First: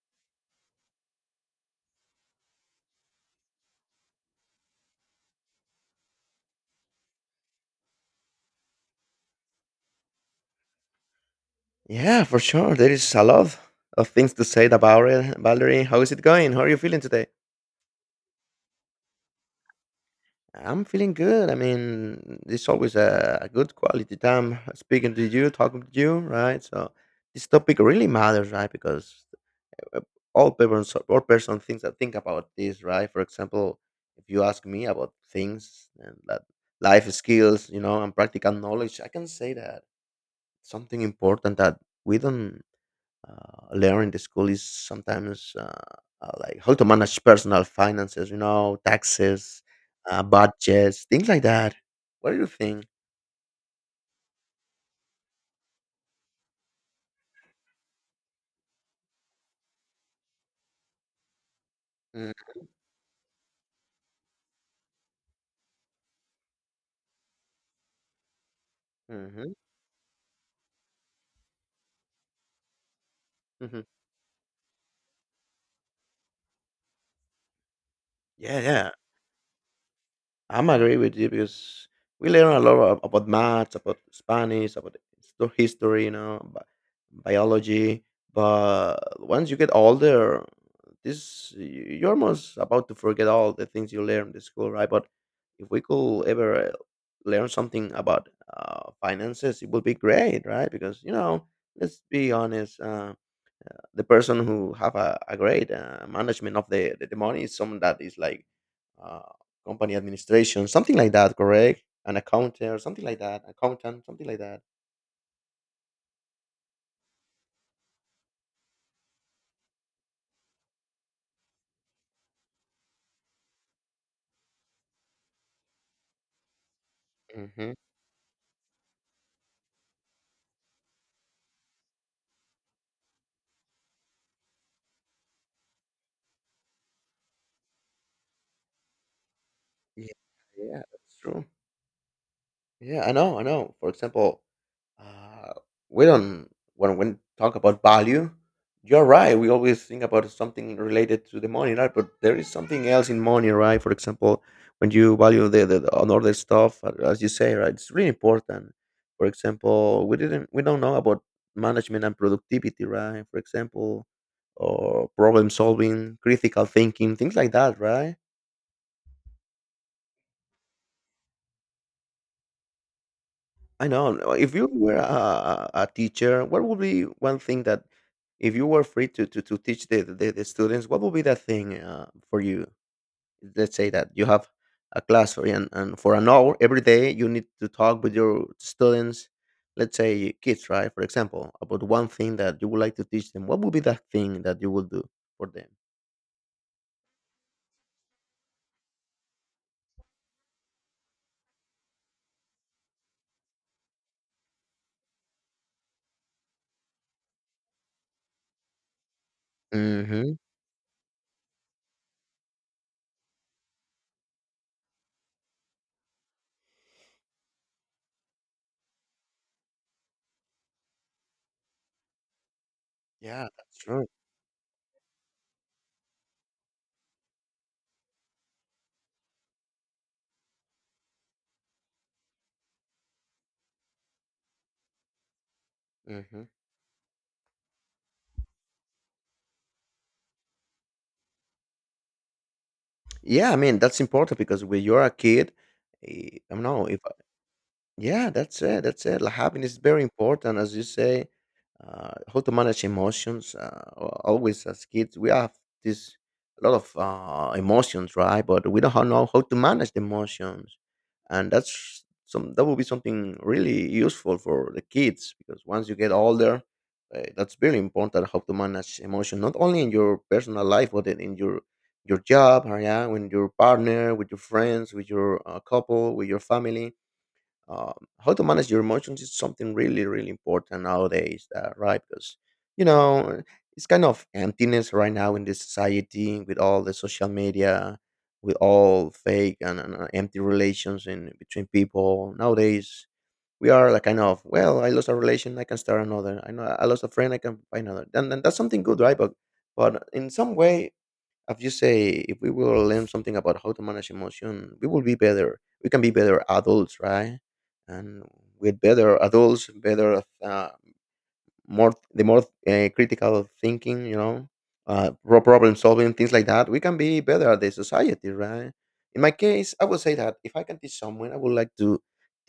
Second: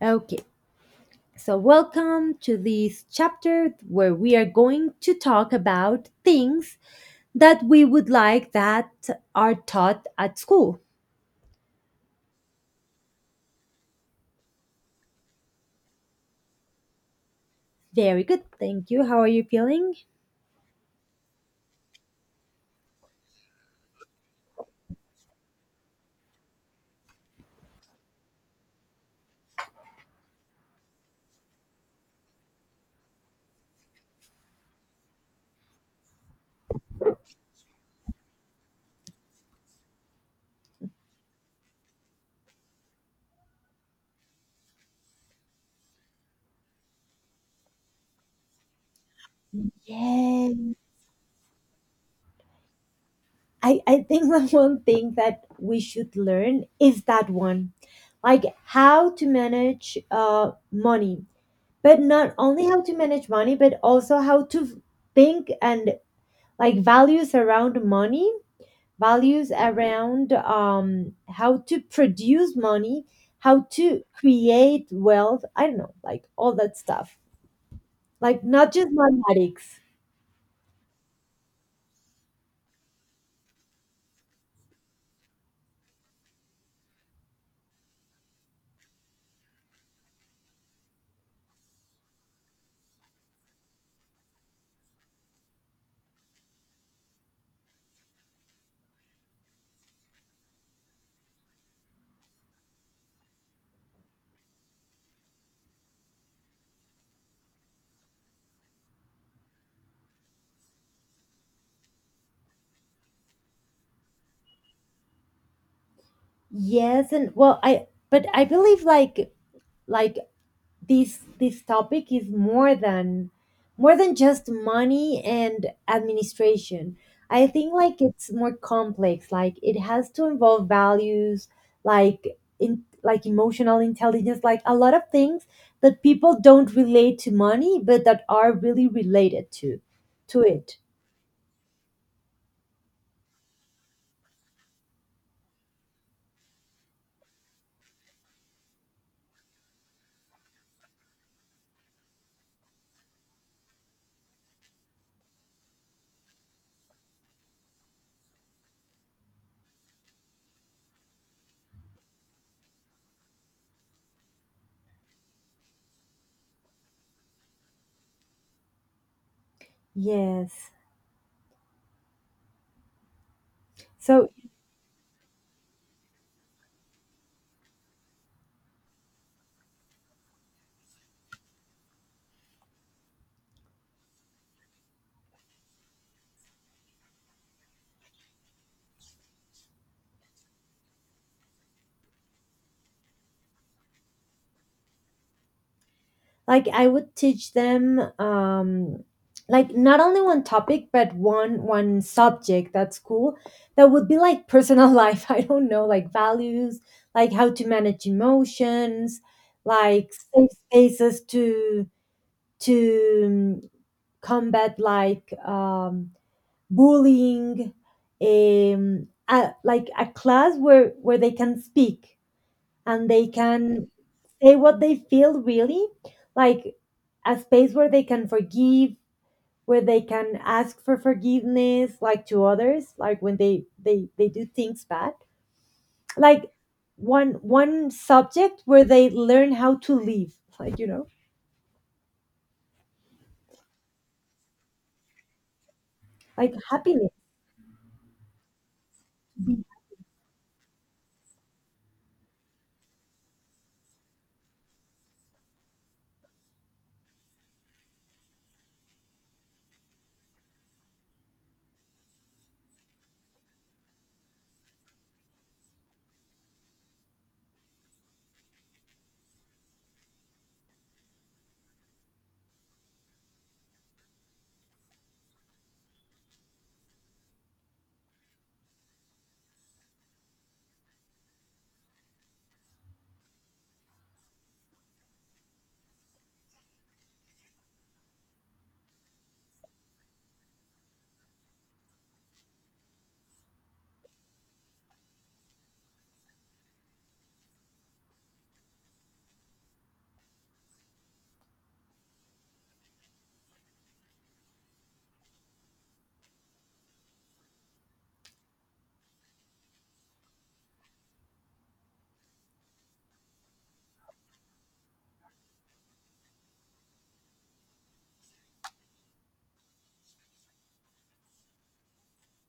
Okay, so welcome to this chapter where we are going to talk about things that we would like that are taught at school. Yeah, for sure. There is a lot of things to say about it. Valerie, how is it going? How are you feeling today? Very good, thank you. How are you feeling? I'm feeling good. I mean, it's always a good quality time speaking to you, talking to you, right? So this topic really matters, right? Because uh, all people, all person thinks that think about this, right? For example, if you ask me about things and that life skills, and practical knowledge, I can say that something important that we don't learn the school is sometimes like how to manage personal finances, taxes, Yeah, budgets, things like that. What do you think? I think the one thing that we should learn is that one like how to manage money, but not only how to manage money, but also how to think and like values around money values Mm-hmm. around how to produce money, how Hmm. to create wealth. I don't know, like all that stuff. Like Yeah, not just yeah. mathematics. I'm agree with you because we learn a lot about maths, about Spanish, about history, biology. But once you get older, this you're almost about to forget all the things you learned in school, right? But if we could ever learn something about finances, it would be great, right? Because let's be honest. The person who have a great management of the money is someone that is like uh, company administration, something like that, correct? An accountant or something like that, accountant, something like that. Yes, and well, I but I believe like this topic is more than just money and administration. I think Hmm. like it's more complex. Like it has to involve values, like in like emotional intelligence, like a lot of things that people don't relate to money but that are really related to Yeah, to it. yeah, that's true. Yeah, I know, I know. For example, Uh, we don't when we talk about value. You're right. We always think about something related to the money, right? But there is something else in money, right? For example, when you value the on other stuff, as you say, right, it's really important. For example, we don't know about management and productivity, right? For example, or problem solving, critical thinking, things like that, right? Yes. I know. So No, if you were a teacher, what would be one thing that, if you were free to teach the students, what would be that thing for you? Let's say that you have a class for, and for an hour every day, you need to talk with your students, let's say kids, right? For example, about one thing that you would like to teach them. What would be that thing that you would do for them? like I would teach them like not only one topic but one subject that's cool, that would be like personal life. I don't know, like values, like how to manage emotions, like Mm-hmm. safe spaces to to um, combat like bullying, a, like a class where they can speak and they Yeah, that's can true. say what they feel really, like a space where they can forgive, where they can ask for forgiveness, like to others, like when they do things bad, Hmm. like one subject where they learn how to live, like Yeah, I mean, that's important because when you're a kid, like I don't know if. happiness. Yeah, that's it. That's it. Like happiness is very important, as you say. How to manage emotions. Always as kids, we have this a lot of emotions, right? But we don't know how to manage the emotions, and that's some that will be something really useful for the kids. Because once you get older, that's very important how to manage emotion, not only in your personal life, but in your job, or yeah, with your partner, with your friends, with your couple, with your family. How to manage your emotions is something really really important nowadays, right? Because you know it's kind of emptiness right now in this society, with all the social media, with all fake and empty relations in between people nowadays. We are like kind of, well, I lost a relation, I can start another. I know, I lost a friend, I can find another. And that's something good, right? But in some way, as you say, if we will learn something about how to manage emotion, we will be better. We can be better adults, right? And with better adults, better, more the more critical thinking, problem solving, things like that. We can be better at the society, right? In my case, I would say that if I can teach someone, I would like to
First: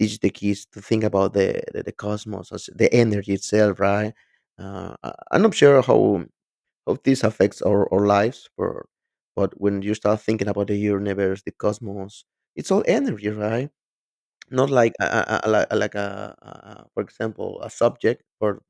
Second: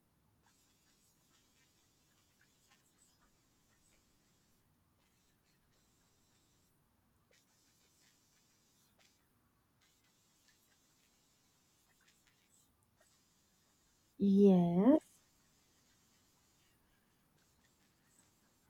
teach the kids to think about the cosmos, as the energy itself, right? I'm not sure how this affects our lives. But when you start thinking about the universe, the cosmos, it's all energy, right? Not like Yes, a for example, a subject or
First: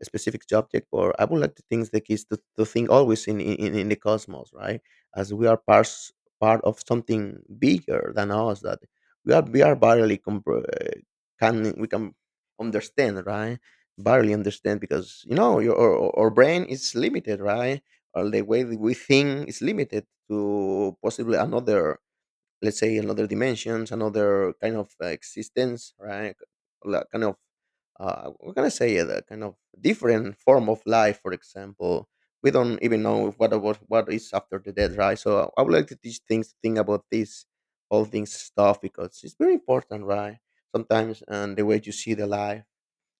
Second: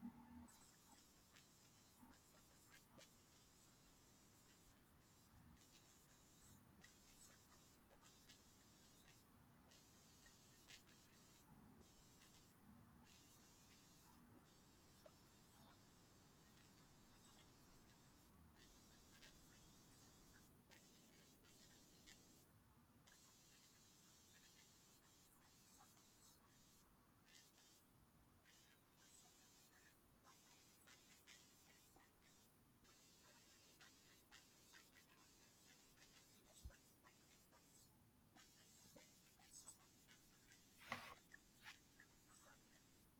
a specific subject. Or I would like to think the kids to think always in the cosmos, right? As we are part of something bigger than us that we are barely compre- can we can understand, right? Barely understand, because you know your our brain is limited, right? Or the way that we think is limited to possibly another, let's say another dimensions, another kind of existence, right? Like kind of, we're gonna say a kind of different form of life, for example. We don't even know what is after the death, right? So I would like to teach things think about this, all things stuff, because it's very important, right? Sometimes. And the way you see the life,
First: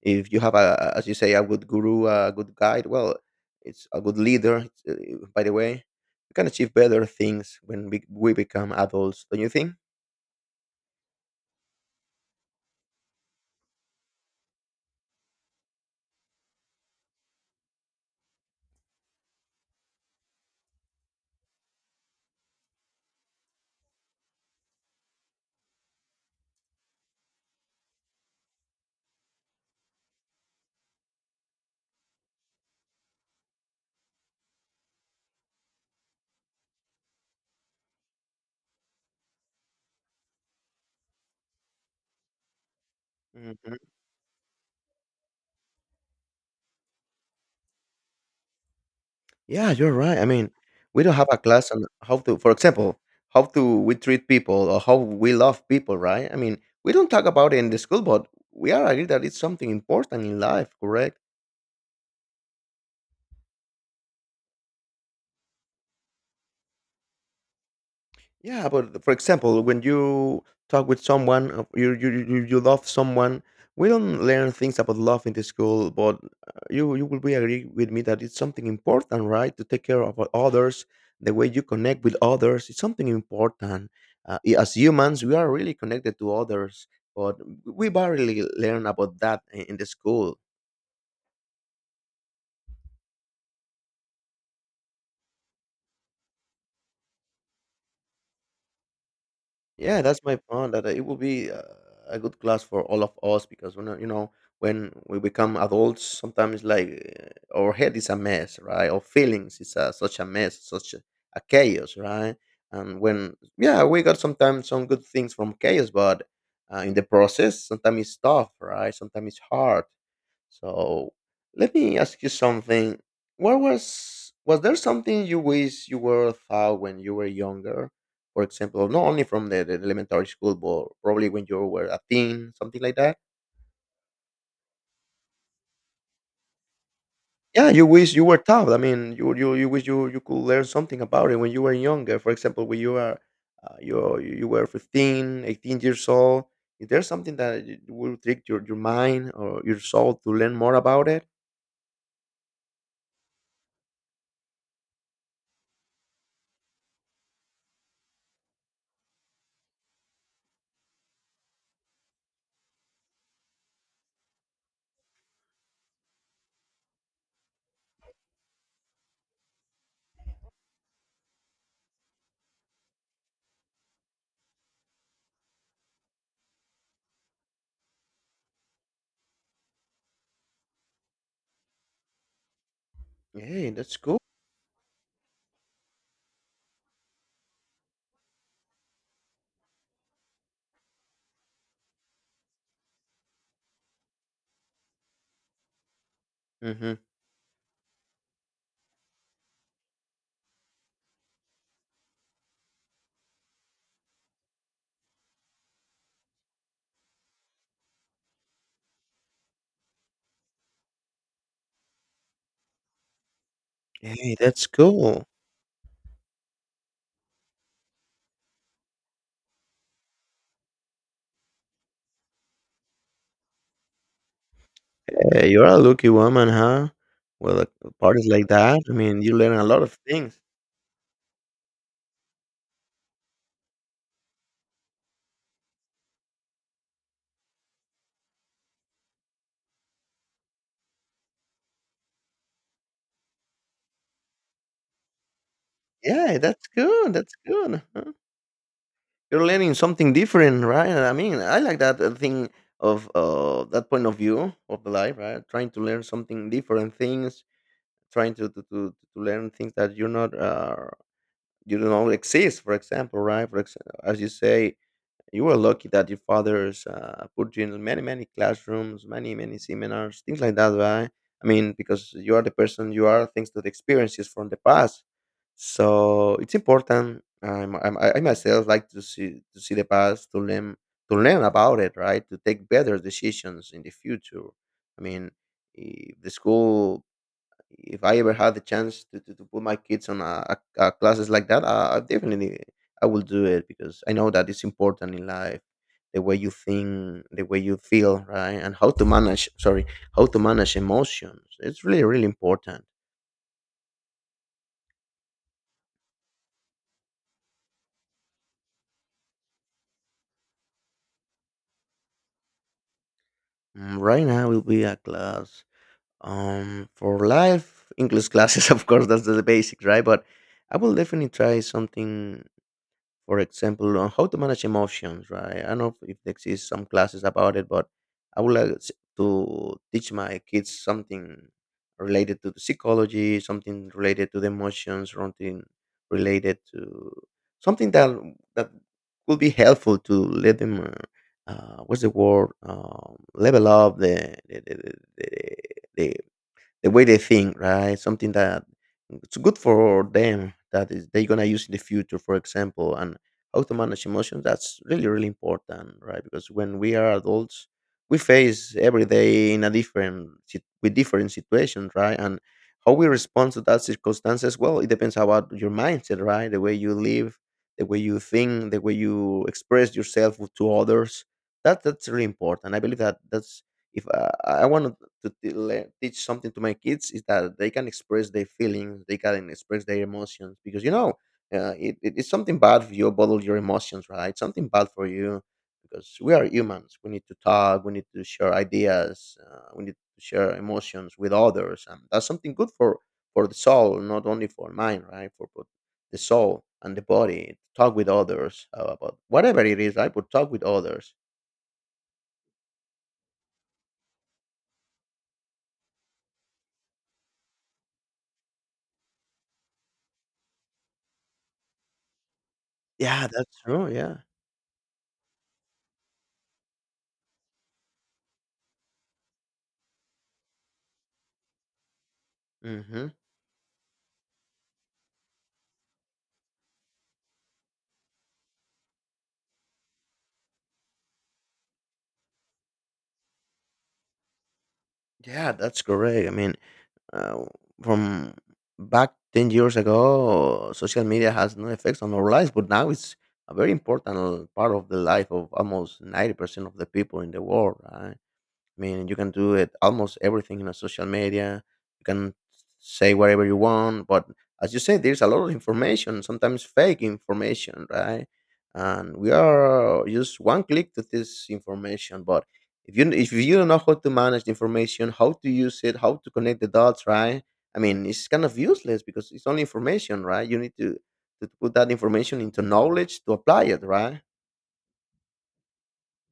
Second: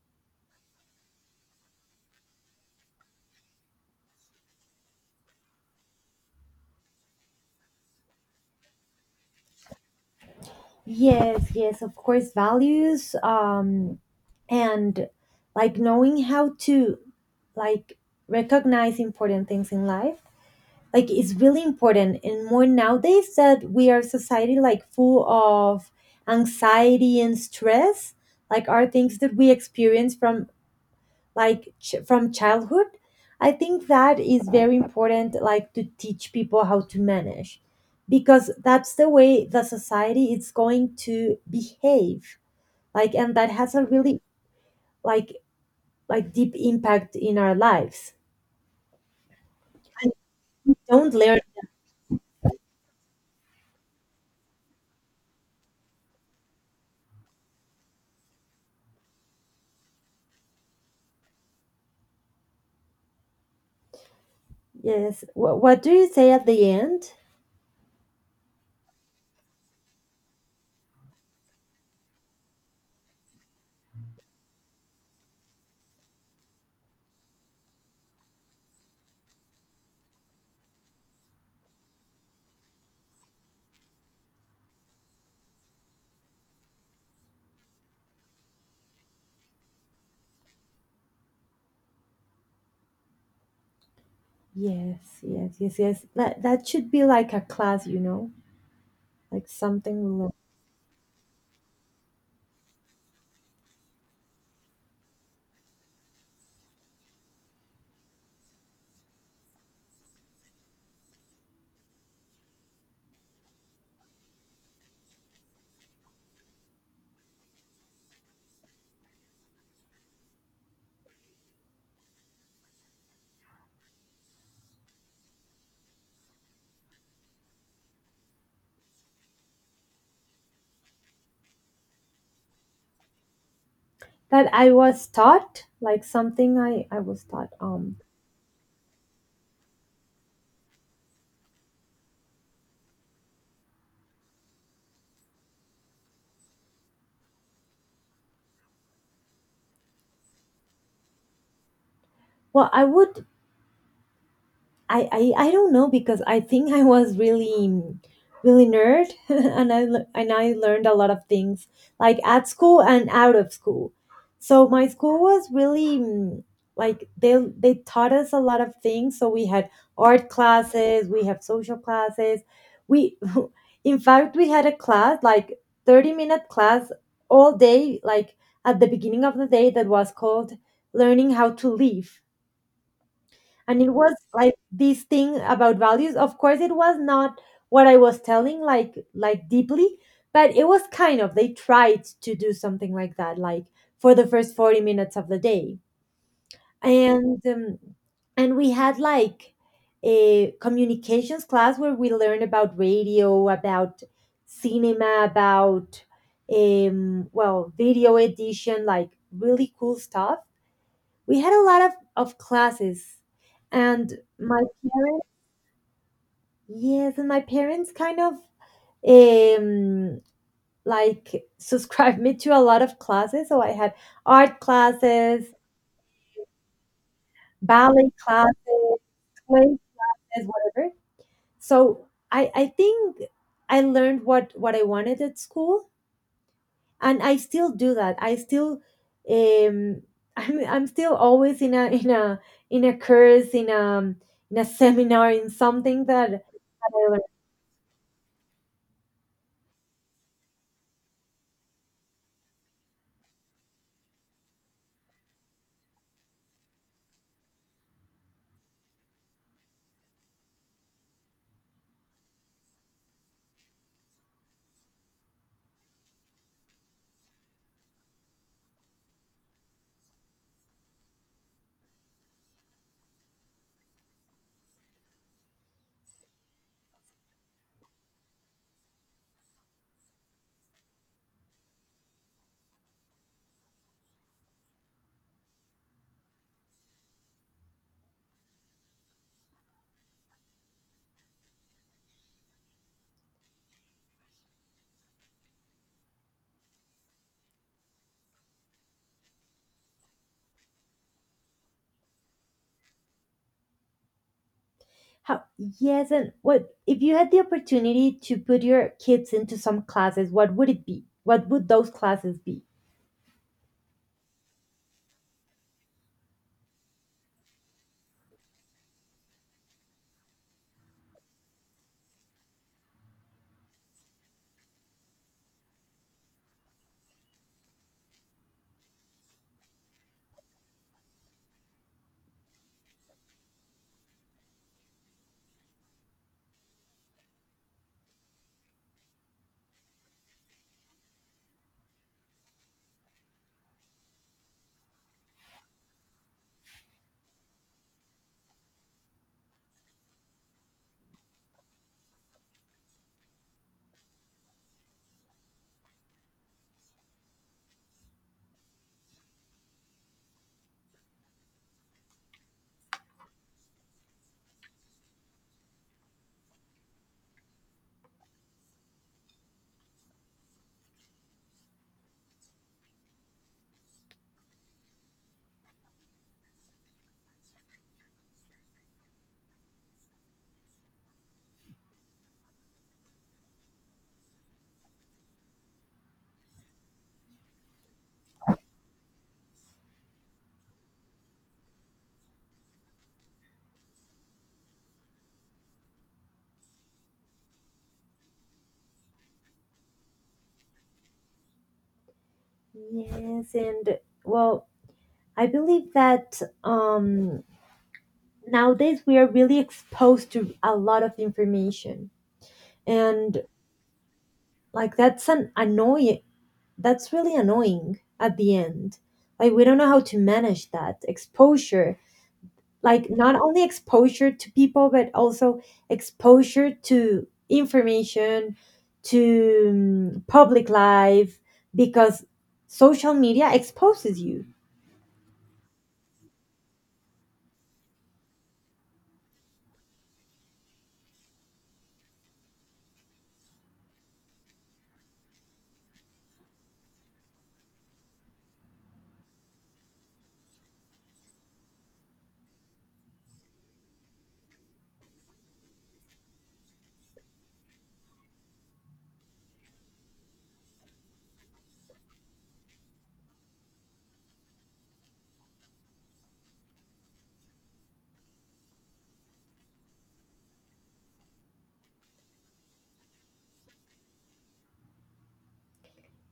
if you have a, as you say, a good guru, a good guide, well, it's a good leader. It's, by the way, we can achieve better things when we become adults, don't you think? yes, yes, of course values, and like knowing how to like recognize important things in life. Like it's really important and more nowadays that we are society like full of anxiety and stress, like are things that we experience from like from childhood. I think that is very important, like to teach people how to manage, because that's the way the society is going to behave, like and that has Hmm. a really like like deep impact in our lives. Yeah, you're right. I mean, we Don't don't have a learn. class on how to, for example, how to we treat people or how we love people, right? I mean, we don't talk about it in the school, but we are agreed that it's something important in life, correct? Yes. What do you say at the end? Yeah, but for example, when you talk with someone, you love someone. We don't learn things about love in the school, but you will be agree with me that it's something important, right? To take care of others, the way you connect with others, it's something important. As humans, we are really connected to others, but we barely learn about that in the school. Yes, yes, yes, yes. That should be like a class, you know, like something Yeah, that's my point. That it will be a good class for all of us, because when, you know, when we become adults, sometimes like our head is a mess, right? Our feelings is such a mess, such a chaos, right? And when, yeah, we got sometimes some good things from chaos, but in the process, sometimes it's tough, right? Sometimes it's hard, so let me ask you something. What was there something you wish you were taught when you were younger? For example, not only from the elementary school, but probably when you were a teen, something like that. that I was taught, like something I was taught. Yeah, you wish you were taught. I mean, you wish you could learn something about it when you were younger. For example, when you were you were 15, 18 years old. Is there something that will trick your mind or your soul to learn more about it? Well, I don't know because I think I was really really nerd and I learned a lot of things like at school and out of school. So my school was really like they taught us a lot of things. So we had art classes, we have social classes. We in fact we had a class like 30-minute class all day like at the beginning of the day that was called learning how to live. Hey, And it that's was cool. like this thing about values, of course it was not what I was telling like deeply, but it was kind of they tried to do something like that, like for the first 40 minutes of the day. Hmm. And um, and we had like a communications class where we learned about radio, about cinema, about well video edition, like really cool stuff. We had a lot of classes, and Hey, my. that's cool. Yes, and my parents kind of um like subscribed me to a lot of classes. So I had art classes, Hey, you're a lucky woman, huh? Well, ballet parties like classes, that. I mean, you learn a classes, lot of things. whatever. So I think I learned what I wanted at school, and I still do that. I still um I'm still always in a in a course, in a seminar, in something Yeah, that that's good. I. That's good, huh? You're learning something different, right? I mean, I like that thing of, that point of view of the life, right? Trying to learn something different things, trying to learn things that you're not, you don't know exist. For example, right? As you say, you were lucky that your fathers put you in many, many classrooms, many, many seminars, things like that, right? I mean, because you are the person you are, thanks to the experiences from the past. So it's important. I myself like to see the past, to learn about it, right? To take better decisions in the future. I mean, if the school, if I ever had the chance to put my kids on a classes like that, I definitely I will do it, because I know that it's important in life. The way you think, the way you feel, right, and how to manage. Sorry, how to manage emotions. It's really really important. How Yes, and what if you had the opportunity to put your kids into some classes, what would it be? What would those classes be? Right now, will be a class for life English classes. Of course, that's the basics, right? But I will definitely try something, for example, on how to manage emotions, right? I don't know if there exists some classes about it, but I would like to teach my kids something related to the psychology, something related to the emotions, something related to something that could be helpful to let them. What's the word? Level up the, the the way they think, right? Something that it's good for them, that is they're gonna use in the future, for example, and how to manage emotions. That's really really important, right? Because when we are adults, we face every day in a different with different situations, right? And how we respond to that circumstances, well, it depends about your mindset, right? The way you live, the way you think, the way you express yourself to others. That's really important. I believe that that's if I want to teach something to my kids, is that they can express their feelings, they can express their emotions, because it's something bad if you bottle your emotions, right? Something bad for you, because we are humans. We need to talk, we need to share ideas, we need to share emotions with others, and that's something good for the soul, not only for mind, right? For both the soul and the body. Talk with others about whatever it is, right? But talk with others. Yes, and well, I believe that nowadays we are really exposed to a lot of information, Yeah, and that's true. Yeah. like that's an annoying. That's really annoying at the end. Like we don't know how to manage that exposure, Hmm. like not only exposure to people but also exposure to information, to public life, because social media exposes you. Yeah, that's correct. I mean, uh, from back 10 years ago, social media has no effects on our lives, but now it's a very important part of the life of almost 90% of the people in the world, right? I mean, you can do it almost everything in a social media. You can say whatever you want, but as you said, there's a lot of information, sometimes fake information, right? And we are just one click to this information. But if you don't know how to manage the information, how to use it, how to connect the dots, right? I mean, it's kind of useless because it's only information, right? You need to put that information into knowledge to apply it, right?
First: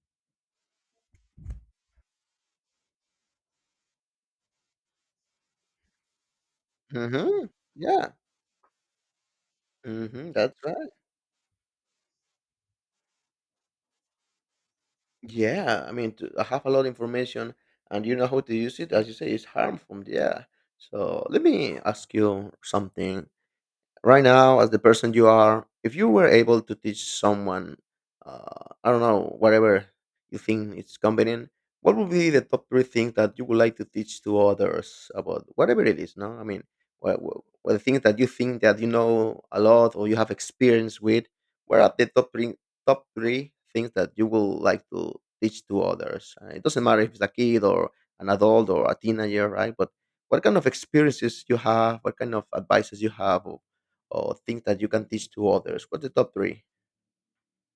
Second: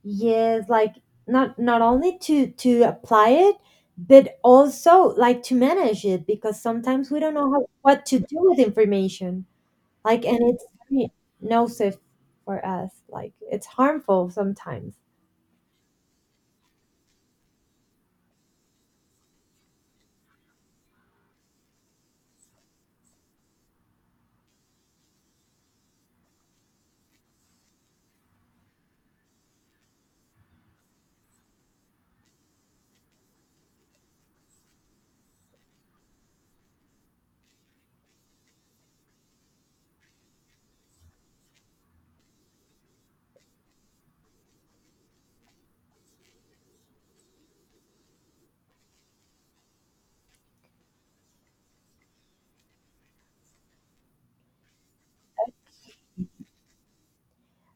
Yes, like not only to apply it but also like to manage it because sometimes we don't Mm-hmm. know how, what Yeah. to do with information. Like, Mm-hmm. and That's it's right. very nocive for us, like it's harmful sometimes. Yeah, I mean, have a lot of information, and you know how to use it. As you say, it's harmful. Yeah. So let me ask you something right now, as the person you are, if you were able to teach someone, I don't know, whatever you think it's convenient, what would be the top three things that you would like to teach to others about whatever it is? No, I mean, what, what, what the things that you think that you know a lot or you have experience with, what are the top three, top three things that you would like to teach to others? It doesn't matter if it's a kid or an adult or a teenager, right? But what kind of experiences you have, what kind of advices you have, or things that you can teach to others? What's the top three?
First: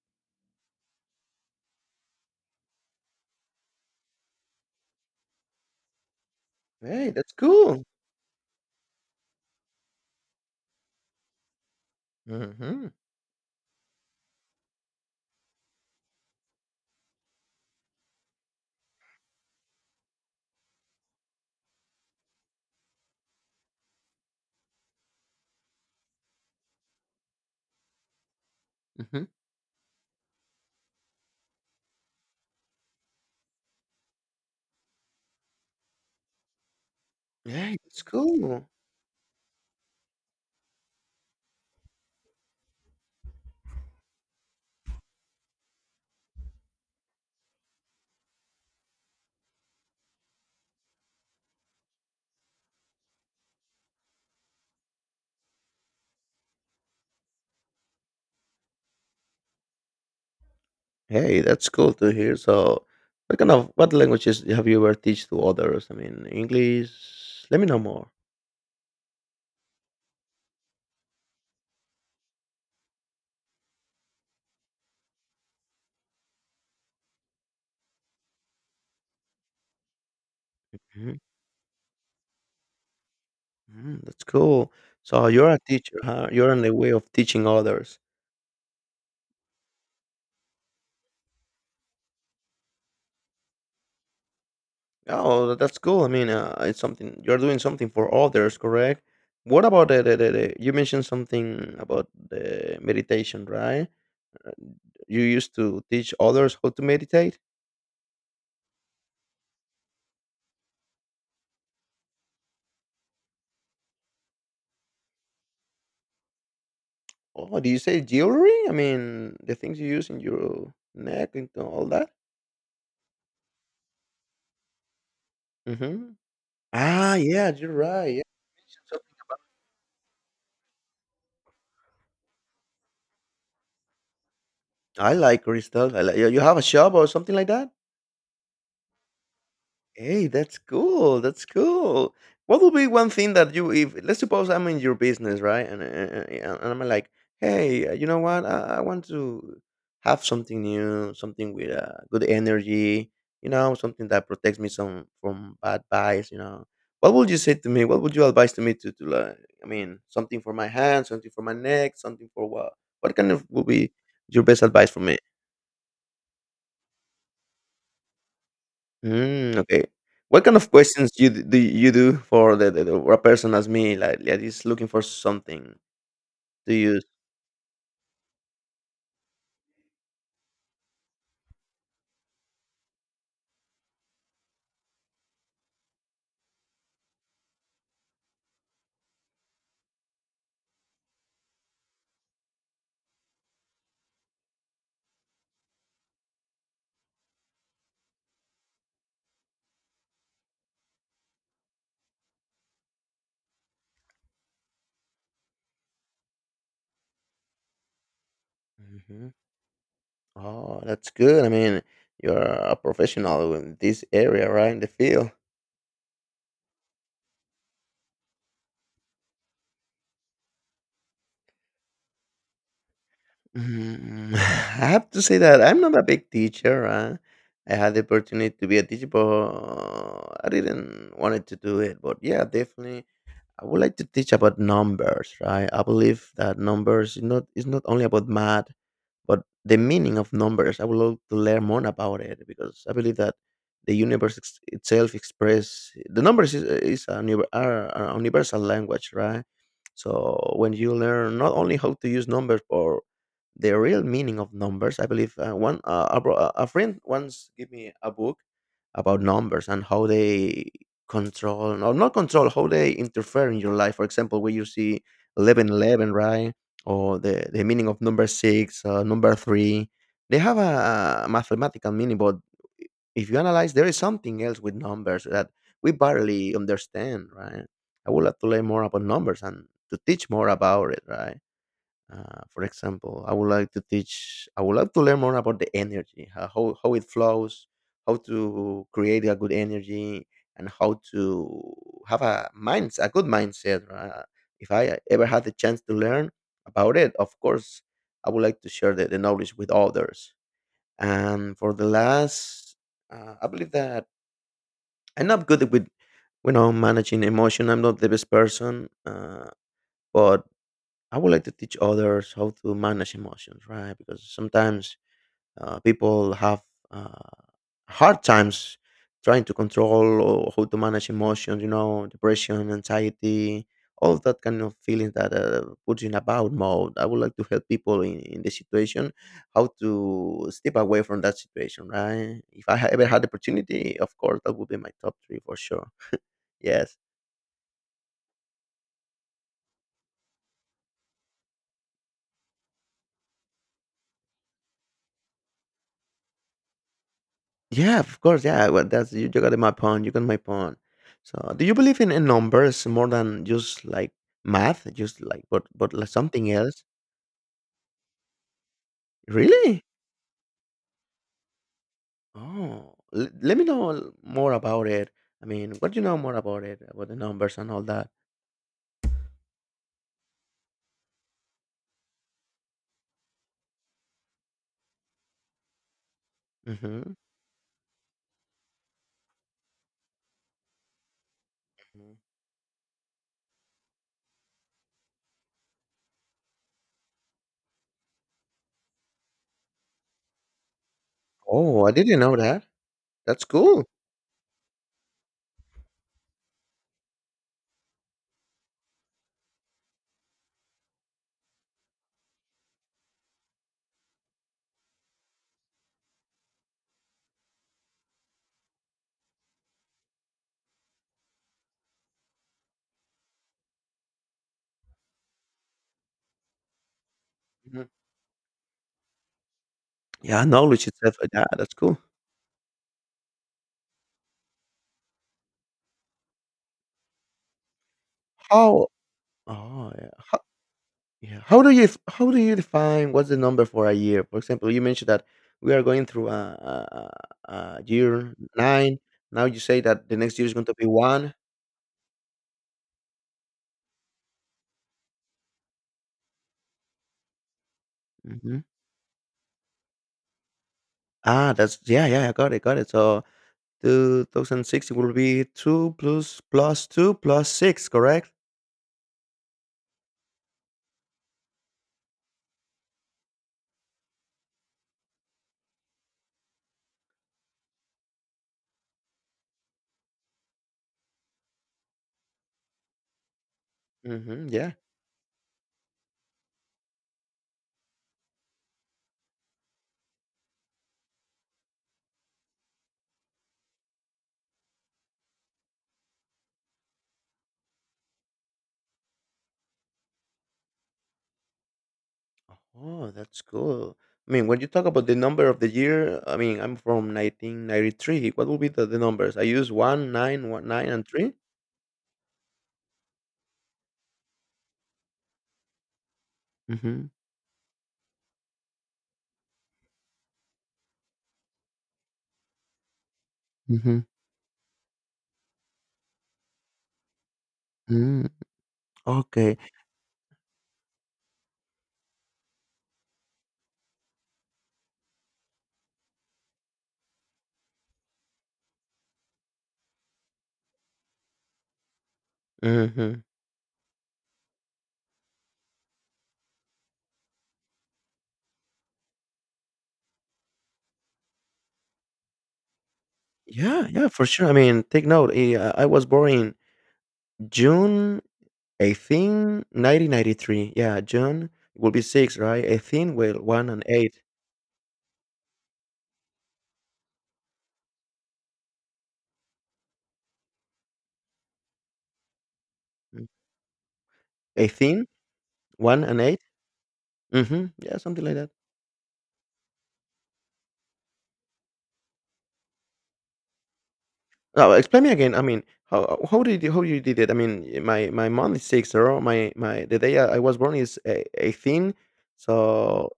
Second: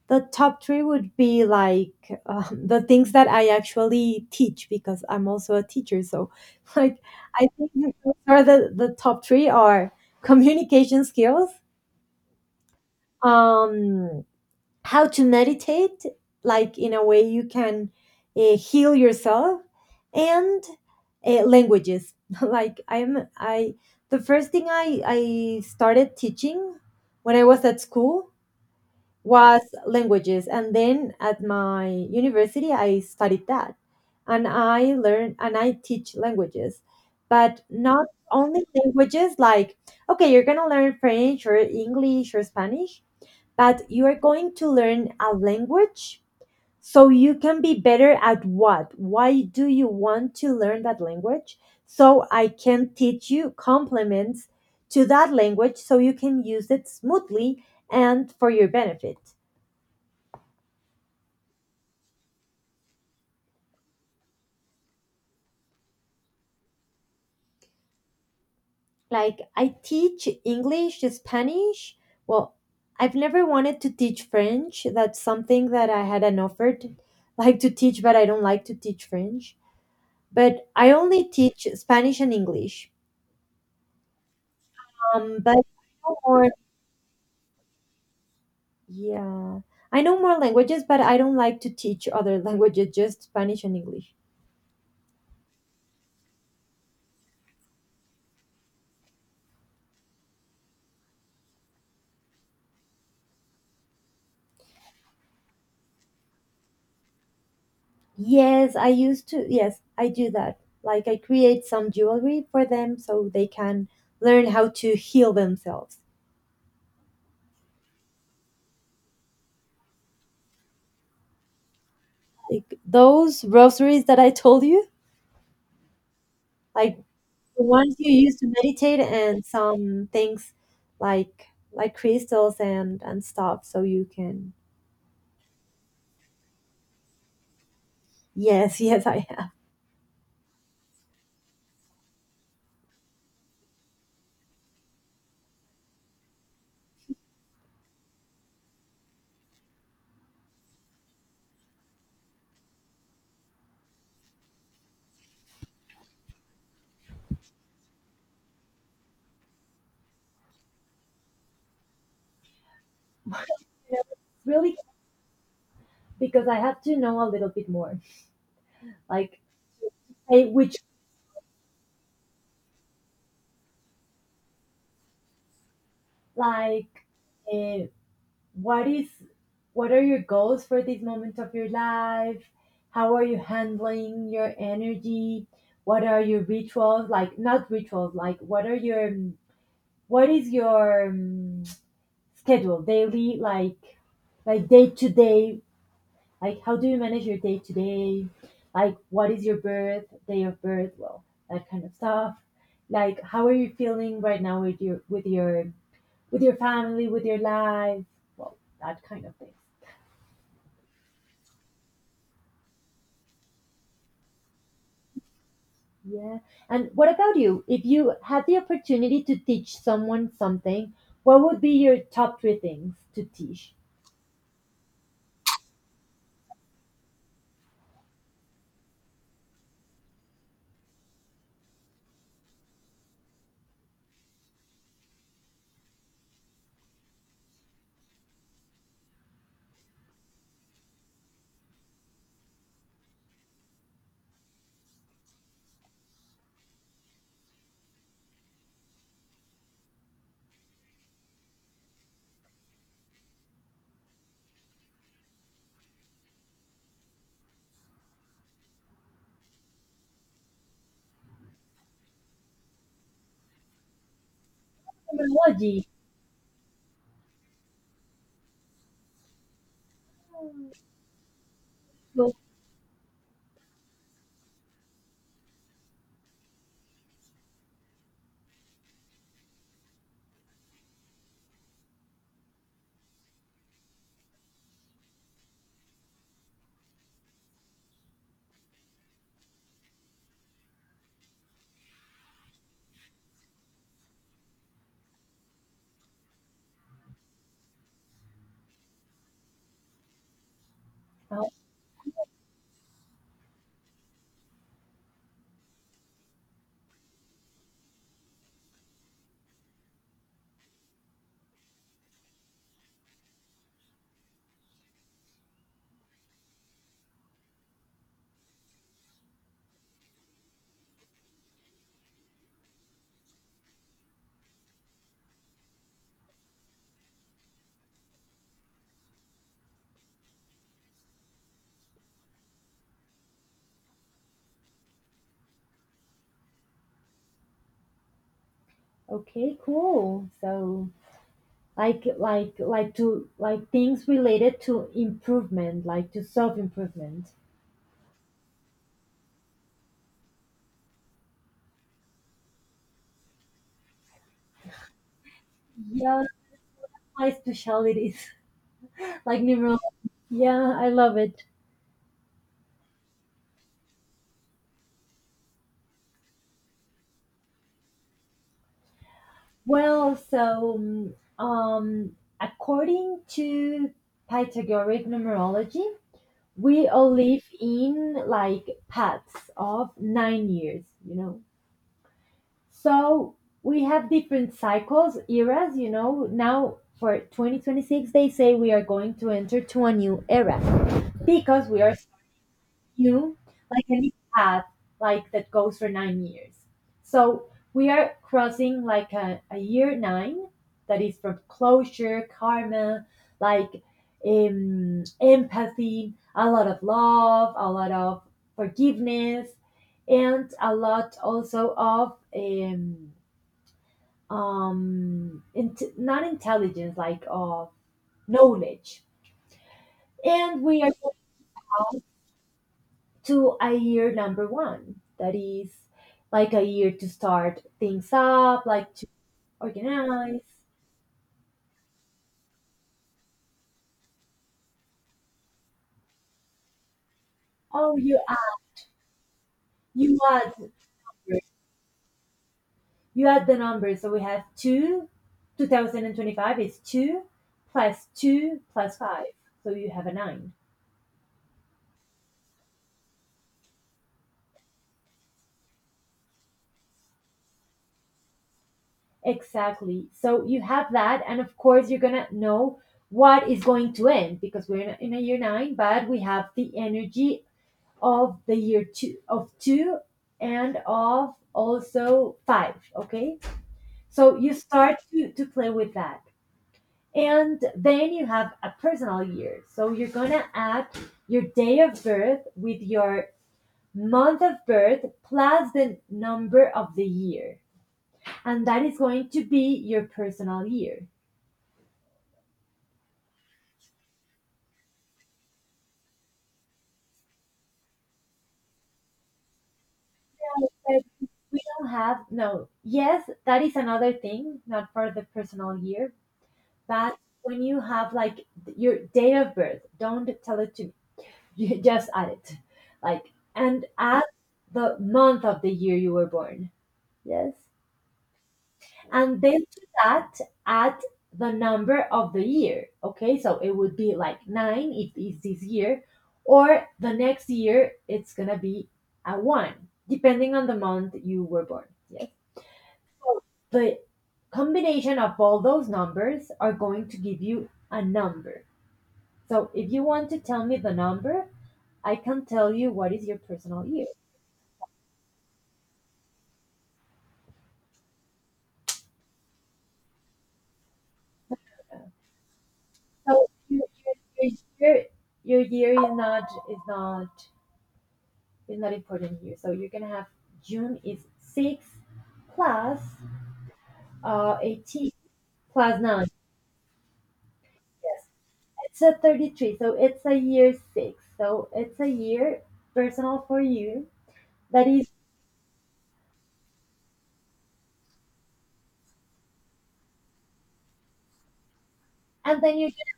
The top three would be like the things that I actually teach, because I'm also a teacher. So, like, Hey, that's I cool. think those are the top three are communication skills, Mm-hmm. um, how to meditate, like in a way you can heal yourself, and languages. Like, I'm I the first thing I started teaching when I was at school Mm-hmm. was languages, and then at my university I studied that, and I learn and I teach languages, but Hey, that's not only cool. languages. Like, okay, you're going to learn French or English or Spanish, but you are going to learn a language so you can be better at what. Why do you want to learn that language? So I can teach you complements to that language so you can use it smoothly and for your benefit. Hey, that's cool to hear. So, what kind of what languages have you ever teach to others? I mean, English. Let me know more. Like I teach English, Spanish. Well, I've never wanted to teach French. That's something that I had an offer to, like to teach, but I don't like to teach French. But I Mhm. only teach Spanish and English. Mm, that's cool. So But you're I a teacher, know huh? more, You're in the way of teaching others. yeah, I know more languages, but I don't like to teach other languages, just Spanish and English. Oh, that's cool. I mean, it's something you're doing something for others, correct? What about the you mentioned something about the meditation, right? You used to teach others how to meditate? Yes, I used to. Yes, I do that. Like I create some jewelry for them so they can learn how to heal themselves. Oh, do you say jewelry? I mean, the things you use in your neck and all that? Like those rosaries that I told you, Hmm. like Ah, yeah, the you're ones you right. Yeah. use to meditate, and some things like crystals and stuff, so you can. I like crystal. I like, you have a shop or something like that? Yes, yes, I have. Hey, that's cool. That's cool. What would be one thing that you, if let's suppose I'm in your business, right? And I'm like, hey, you know what? I want to have something new, something with good energy, you know, something that protects me some from bad vibes, you know. What would you say to me? What would you advise to me to like, I mean, something for my hand, something for my neck, something for what? What kind of would be You your know, best really, advice for me? because I had to know a little bit more, like Mm, okay. What kind of which, questions you do you do for for a person as me, like that is looking for something to use? like uh, what is. What are your goals for this moment of your life? How are you handling your energy? What are your rituals? Like not rituals, like what is your schedule daily, like day to day. Like how do you manage your day to day, like what is your birth day of birth. Well, that kind of stuff. Like how are you feeling right now with your with your family, with your life. Well, that kind Hmm. of thing. Oh, that's good. I mean, you're a professional in this area, right? In the field. Yeah, and what about you, if you had the opportunity to teach someone something, what would be your top three things to teach? Mm. I have to say that I'm not a big teacher. Huh? I had the opportunity to be a teacher, but I didn't wanted to do it. But yeah, definitely, I would like to teach about numbers, right? I believe that numbers is not only about math. But the meaning of numbers, I would love to learn more about it because I believe that the universe itself express the numbers are a universal language, right? So when you learn not only how to use numbers or the real meaning of numbers, I believe a friend once gave me a book about numbers and how they control or not control, how they interfere in your life. For example, where you see 11, Terminology. 11, right, or the meaning of number six, number three, they have a mathematical meaning. But if you analyze, there is something else with numbers that we barely understand, right? I would like to learn more about numbers and to teach more about it, right? For example, I would like to teach. I would like to learn more about the energy, how it flows, how to create a good energy, and how to have a good mindset. If I ever had the chance to learn about it, of course, I would like to share the knowledge with others. And for the last, I believe that I'm not good with, you know, managing emotion. I'm not the best person, but I would like to teach others how to manage emotions, right? Because sometimes people have uh, hard times trying to control or how to manage emotions, you know, depression, anxiety, all of that kind of feelings that puts you in about mode. I would like to help people in this situation, how to step away from that situation, right? If I ever had the opportunity, of course, that would be my top three for sure. Yes. Okay, cool. So like to like things related to improvement, like to self-improvement. Yeah, of course, yeah, well, that's you got my point, you got my point. So, do you believe in numbers more than just, like, math? Just, like, but like, Yeah, something else? my specialties. Like numerology. Really? Yeah, I love it. Oh, le let me know more about it. I mean, what do you know more about it, about the numbers and all that? Well, so um, according to Pythagorean numerology, we all Mhm. live in like paths of 9 years, you know. Mhm. So we have different cycles, eras, you know. Now for 2026, they say we are going to enter to a new era because we Oh, I are didn't know that. new, That's like cool. any path, like that goes for 9 years. So we are crossing like a year nine that is from closure, karma, like empathy, a lot of love, a lot of forgiveness, and a lot also of. Not intelligence, like Mhm. knowledge. Yeah, And we knowledge are going itself, yeah, that's cool. to a year number one, that is like a year to start things up, How, like to oh, yeah. organize. Yeah. How do you how do you define what's the number for a year? For example, you mentioned that we are going through a Oh, you year add, nine. Now you say that you the next year add is going to be one. you add the numbers, so we have two, 2025 is Hmm. two plus five, so you have a nine. Ah, that's yeah, yeah. I got it, got it. So 2060 will be two plus two plus six, correct? Exactly. So you have that, and of course, you're gonna know what is going to end because we're in a year nine, but we have the energy of the year two, of two, and of also five. Okay, so Mm-hmm, you yeah. start to play with that, and then you have a personal year. So you're gonna add your day of birth with your month of birth plus the number of the year, and that is going to be your personal year. Oh, that's cool. I mean, when you talk about the number of the year, I mean, I'm from 1993. What will be the numbers? I use one, nine, one, nine, But and 3. we don't have, no. Yes, that is another thing, not for the personal year, Mm-hmm. but when you have like your date of birth, don't tell it to me. You just add it, like and add the month of the year you were born. Yes, Mm-hmm. and Okay. then to that add the number of the year. Okay, so it would be like nine if it's this year, or the next year it's gonna be a one, depending on the month you were born. Yeah. Mhm. The combination of all those numbers are going to give you a number. So if you want to tell me the number, I can tell you what is your Yeah, personal year. yeah, for sure. I mean, take note. I was born in June 18, 1993. Yeah, June will be six, right? 18, well, So one and eight. Year- your year is not is not important here. So you're gonna have June is six plus Mm. 18, 18 plus one and nine. eight. Mm-hmm. Yeah, something Yes, like that. it's a 33. So it's a year six. So it's a year personal for you Now, that explain is, me again. I mean, how did you, how you did it? I mean, my month is six, or my the day I was born is 18. and then you So,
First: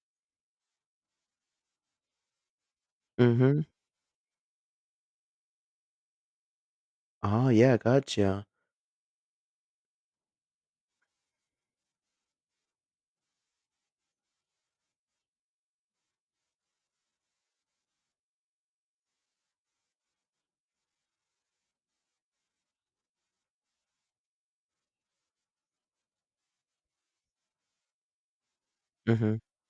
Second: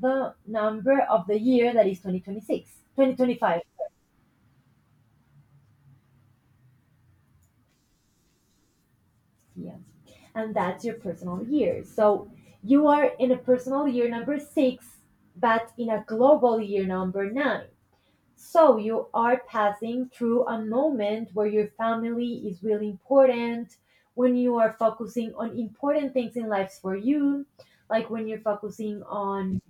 the number of the year that is six, 2026, twenty five, mm-hmm. Oh yeah, gotcha. yeah, and that's your personal year. So you are in a personal year number six but in a global year number nine. So you are passing through a moment where your family is really important, when you are focusing on important things in life for you, like when you're focusing Mm-hmm. on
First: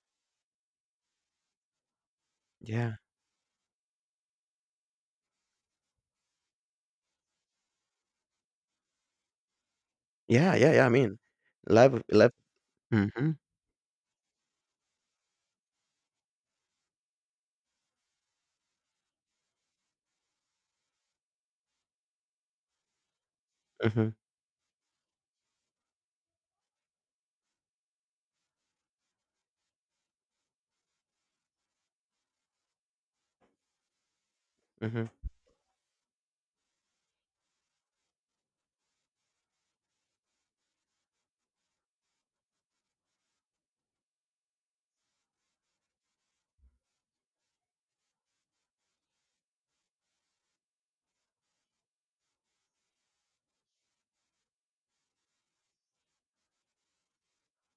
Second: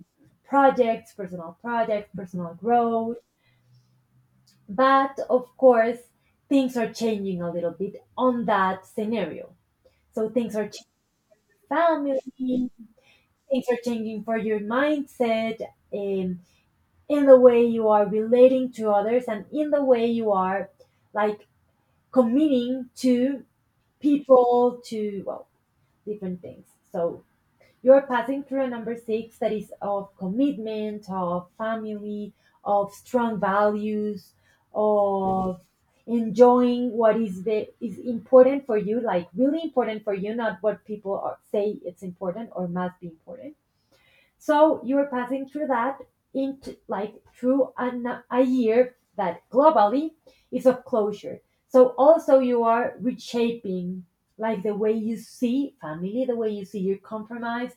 projects, personal projects, personal Yeah, growth. But of course, things are changing a little bit on that scenario. So things yeah, are yeah, yeah. changing, I mean, life, life. family, Mm-hmm. things are changing for your mindset, um, in the way you are relating to others, and in the way you are like committing to Mhm, people, to well, different things. So you're passing through a number six that is of commitment, of family, of strong values, mhm, of enjoying what is the is important for you, like really important for you, not what people are, say it's important or must be important. So you're passing through that into like through a year that globally is of closure. So also you are reshaping like the way you see family, the way you see your compromise,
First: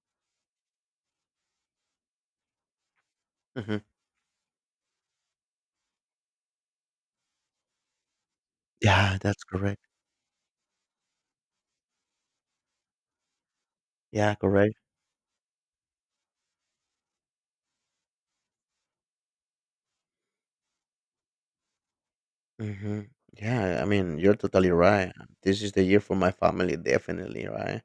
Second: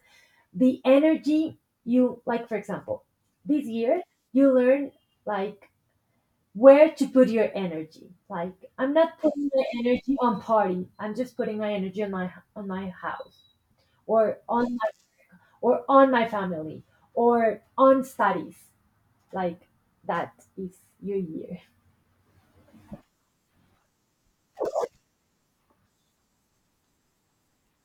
the energy you like. For example, this mhm. year you learn like where to put your energy, like I'm Yeah, not that's putting my correct. energy on party, I'm just putting my energy on my house, Yeah, or correct. Or on my family, or on studies. Like that is your year. Mhm. Yeah, I mean, you're totally right. This is the year for my family, definitely, right?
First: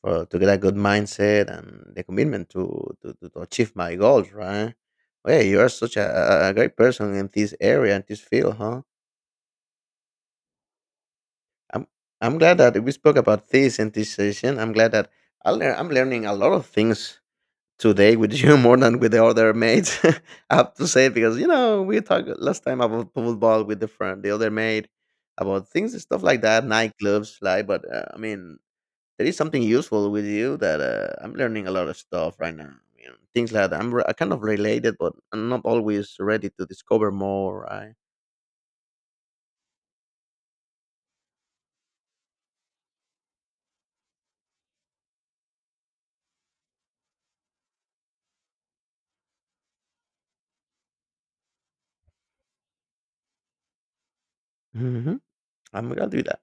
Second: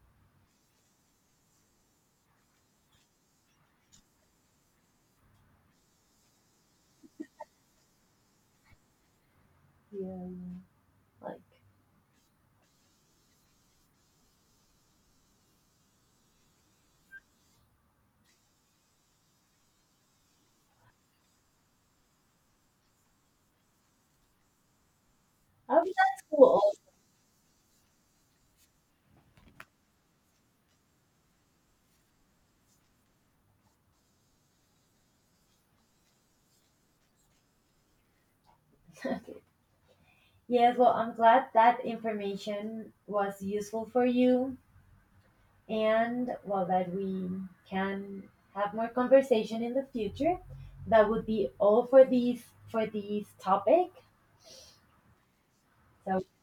For to get a good mindset and the commitment to to achieve my goals, right? Well, yeah, you are such a great person in this area and this field, huh? Yeah. Like. I'm I'm glad that we spoke about this in this session. I'm glad that I'm learning a lot of things today with you more than with the other mates. I have to say, because you know, we talked last time about football with the friend, the other mate, about Oh, things and that's stuff like cool. that, nightclubs, like. But I mean, there is something useful with you that I'm learning a lot of stuff right now. You know, things like that. Kind of related, but I'm not always ready to discover more, right? Okay. Yes, well I'm glad that information was useful for you, and well that we can have more conversation in the future. That would be all for this topic. Hmm. I'm gonna So do that.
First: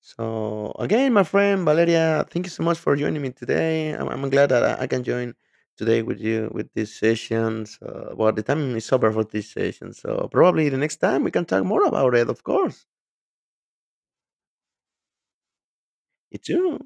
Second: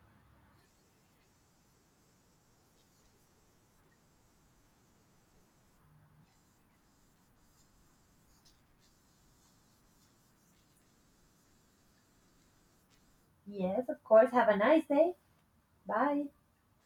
So again, my friend Valeria, thank you so much for joining me today. I'm glad that I can join today with you with this session. So, well, the time is over for this session. So probably the next time we can talk more about it. Of course, yes, of course. Have a nice day. Bye. you too.